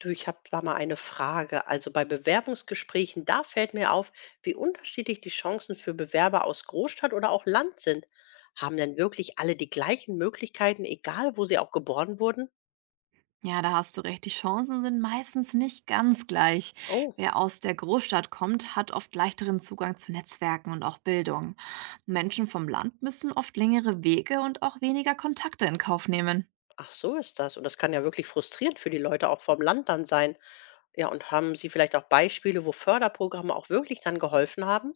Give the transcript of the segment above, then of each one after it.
Du, ich habe da mal eine Frage. Also bei Bewerbungsgesprächen, da fällt mir auf, wie unterschiedlich die Chancen für Bewerber aus Großstadt oder auch Land sind. Haben denn wirklich alle die gleichen Möglichkeiten, egal wo sie auch geboren wurden? Ja, da hast du recht. Die Chancen sind meistens nicht ganz gleich. Oh, Wer aus der Großstadt kommt, hat oft leichteren Zugang zu Netzwerken und auch Bildung. Menschen vom Land müssen oft längere Wege und auch weniger Kontakte in Kauf nehmen. ach so ist das. Und das kann ja wirklich frustrierend für die Leute auch vom Land dann sein. Ja, und haben Sie vielleicht auch Beispiele, wo Förderprogramme auch wirklich dann geholfen haben?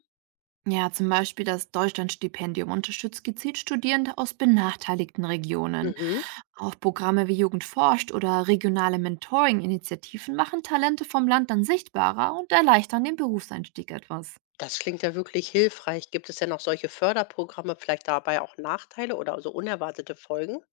Ja, zum Beispiel das Deutschlandstipendium unterstützt gezielt Studierende aus benachteiligten Regionen. Mhm. Auch Programme wie Jugend forscht oder regionale Mentoring-Initiativen machen Talente vom Land dann sichtbarer und erleichtern den Berufseinstieg etwas. Das klingt ja wirklich hilfreich. Gibt es denn auch solche Förderprogramme, vielleicht dabei auch Nachteile oder so unerwartete Folgen?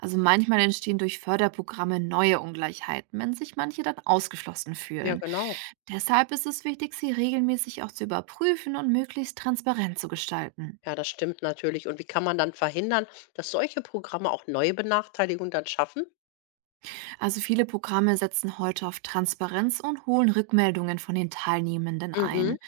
Also manchmal entstehen durch Förderprogramme neue Ungleichheiten, wenn sich manche dann ausgeschlossen Ja, fühlen. genau. Deshalb ist es wichtig, sie regelmäßig auch zu überprüfen und möglichst transparent zu gestalten. Ja, das stimmt natürlich. Und wie kann man dann verhindern, dass solche Programme auch neue Benachteiligungen dann schaffen? Also viele Programme setzen heute auf Transparenz und holen Rückmeldungen von den Teilnehmenden Mhm. ein.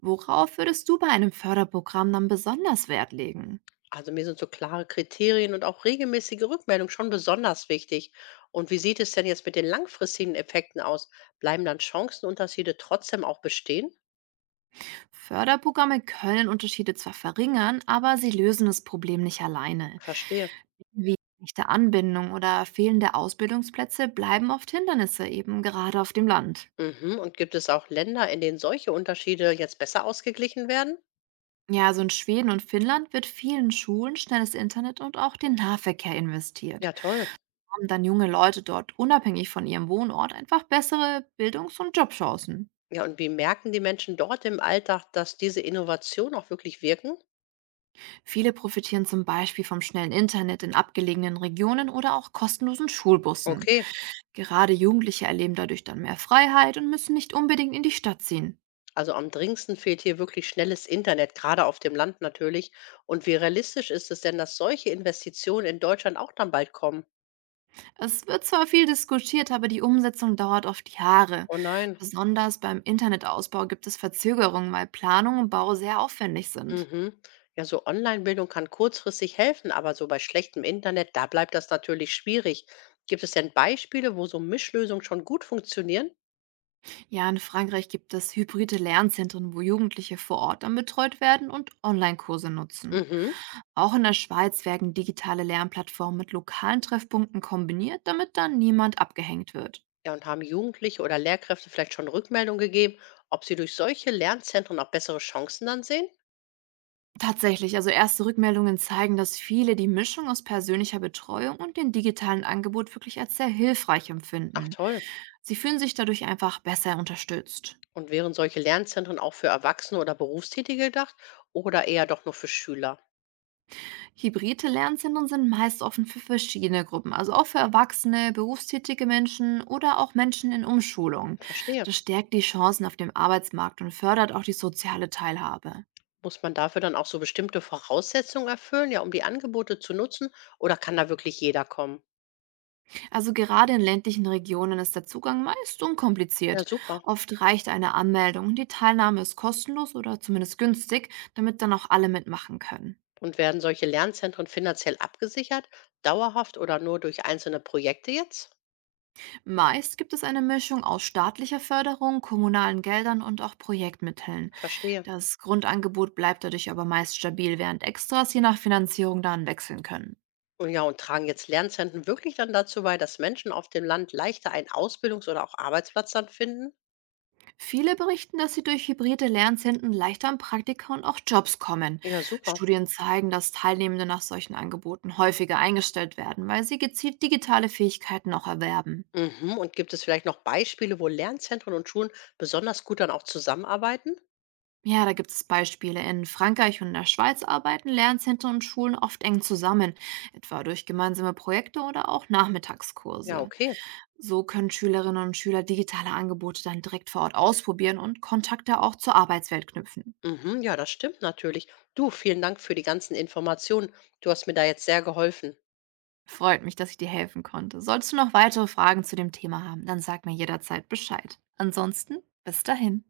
Worauf würdest du bei einem Förderprogramm dann besonders Wert legen? Also mir sind so klare Kriterien und auch regelmäßige Rückmeldung schon besonders wichtig. Und wie sieht es denn jetzt mit den langfristigen Effekten aus? Bleiben dann Chancenunterschiede trotzdem auch bestehen? Förderprogramme können Unterschiede zwar verringern, aber sie lösen das Problem nicht alleine. Verstehe. Wie echte Anbindung oder fehlende Ausbildungsplätze bleiben oft Hindernisse, eben gerade auf dem Land. Mhm. Und gibt es auch Länder, in denen solche Unterschiede jetzt besser ausgeglichen werden? Ja, also in Schweden und Finnland wird vielen Schulen schnelles Internet und auch den Nahverkehr investiert, Ja, toll. haben dann junge Leute dort unabhängig von ihrem Wohnort einfach bessere Bildungs- und Jobchancen. Ja, und wie merken die Menschen dort im Alltag, dass diese Innovationen auch wirklich wirken? Viele profitieren zum Beispiel vom schnellen Internet in abgelegenen Regionen oder auch kostenlosen Schulbussen. Okay. Gerade Jugendliche erleben dadurch dann mehr Freiheit und müssen nicht unbedingt in die Stadt ziehen. Also am dringendsten fehlt hier wirklich schnelles Internet, gerade auf dem Land natürlich. Und wie realistisch ist es denn, dass solche Investitionen in Deutschland auch dann bald kommen? Es wird zwar viel diskutiert, aber die Umsetzung dauert oft Jahre. Oh nein. Besonders beim Internetausbau gibt es Verzögerungen, weil Planung und Bau sehr aufwendig sind. Mhm. Ja, so Online-Bildung kann kurzfristig helfen, aber so bei schlechtem Internet, da bleibt das natürlich schwierig. Gibt es denn Beispiele, wo so Mischlösungen schon gut funktionieren? Ja, in Frankreich gibt es hybride Lernzentren, wo Jugendliche vor Ort dann betreut werden und Online-Kurse nutzen. Mhm. Auch in der Schweiz werden digitale Lernplattformen mit lokalen Treffpunkten kombiniert, damit dann niemand abgehängt wird. Ja, und haben Jugendliche oder Lehrkräfte vielleicht schon Rückmeldung gegeben, ob sie durch solche Lernzentren auch bessere Chancen dann sehen? Tatsächlich, also erste Rückmeldungen zeigen, dass viele die Mischung aus persönlicher Betreuung und dem digitalen Angebot wirklich als sehr hilfreich Ach empfinden. toll. Sie fühlen sich dadurch einfach besser unterstützt. Und wären solche Lernzentren auch für Erwachsene oder Berufstätige gedacht oder eher doch nur für Schüler? Hybride Lernzentren sind meist offen für verschiedene Gruppen, also auch für Erwachsene, berufstätige Menschen oder auch Menschen in Umschulung. Verstehe. Das stärkt die Chancen auf dem Arbeitsmarkt und fördert auch die soziale Teilhabe. Muss man dafür dann auch so bestimmte Voraussetzungen erfüllen, ja, um die Angebote zu nutzen? Oder kann da wirklich jeder kommen? Also gerade in ländlichen Regionen ist der Zugang meist Ja, unkompliziert. super. Oft reicht eine Anmeldung und die Teilnahme ist kostenlos oder zumindest günstig, damit dann auch alle mitmachen können. Und werden solche Lernzentren finanziell abgesichert, dauerhaft oder nur durch einzelne Projekte jetzt? Meist gibt es eine Mischung aus staatlicher Förderung, kommunalen Geldern und auch Projektmitteln. Verstehe. Das Grundangebot bleibt dadurch aber meist stabil, während Extras je nach Finanzierung dann wechseln können. Und ja, und tragen jetzt Lernzentren wirklich dann dazu bei, dass Menschen auf dem Land leichter einen Ausbildungs- oder auch Arbeitsplatz dann finden? Viele berichten, dass sie durch hybride Lernzentren leichter an Praktika und auch Jobs kommen. Ja, super. Studien zeigen, dass Teilnehmende nach solchen Angeboten häufiger eingestellt werden, weil sie gezielt digitale Fähigkeiten auch erwerben. Mhm. Und gibt es vielleicht noch Beispiele, wo Lernzentren und Schulen besonders gut dann auch zusammenarbeiten? Ja, da gibt es Beispiele. In Frankreich und der Schweiz arbeiten Lernzentren und Schulen oft eng zusammen, etwa durch gemeinsame Projekte oder auch Ja, Nachmittagskurse. okay. So können Schülerinnen und Schüler digitale Angebote dann direkt vor Ort ausprobieren und Kontakte auch zur Arbeitswelt knüpfen. Mhm. Ja, das stimmt natürlich. Du, vielen Dank für die ganzen Informationen. Du hast mir da jetzt sehr geholfen. Freut mich, dass ich dir helfen konnte. Solltest du noch weitere Fragen zu dem Thema haben, dann sag mir jederzeit Bescheid. Ansonsten, bis dahin.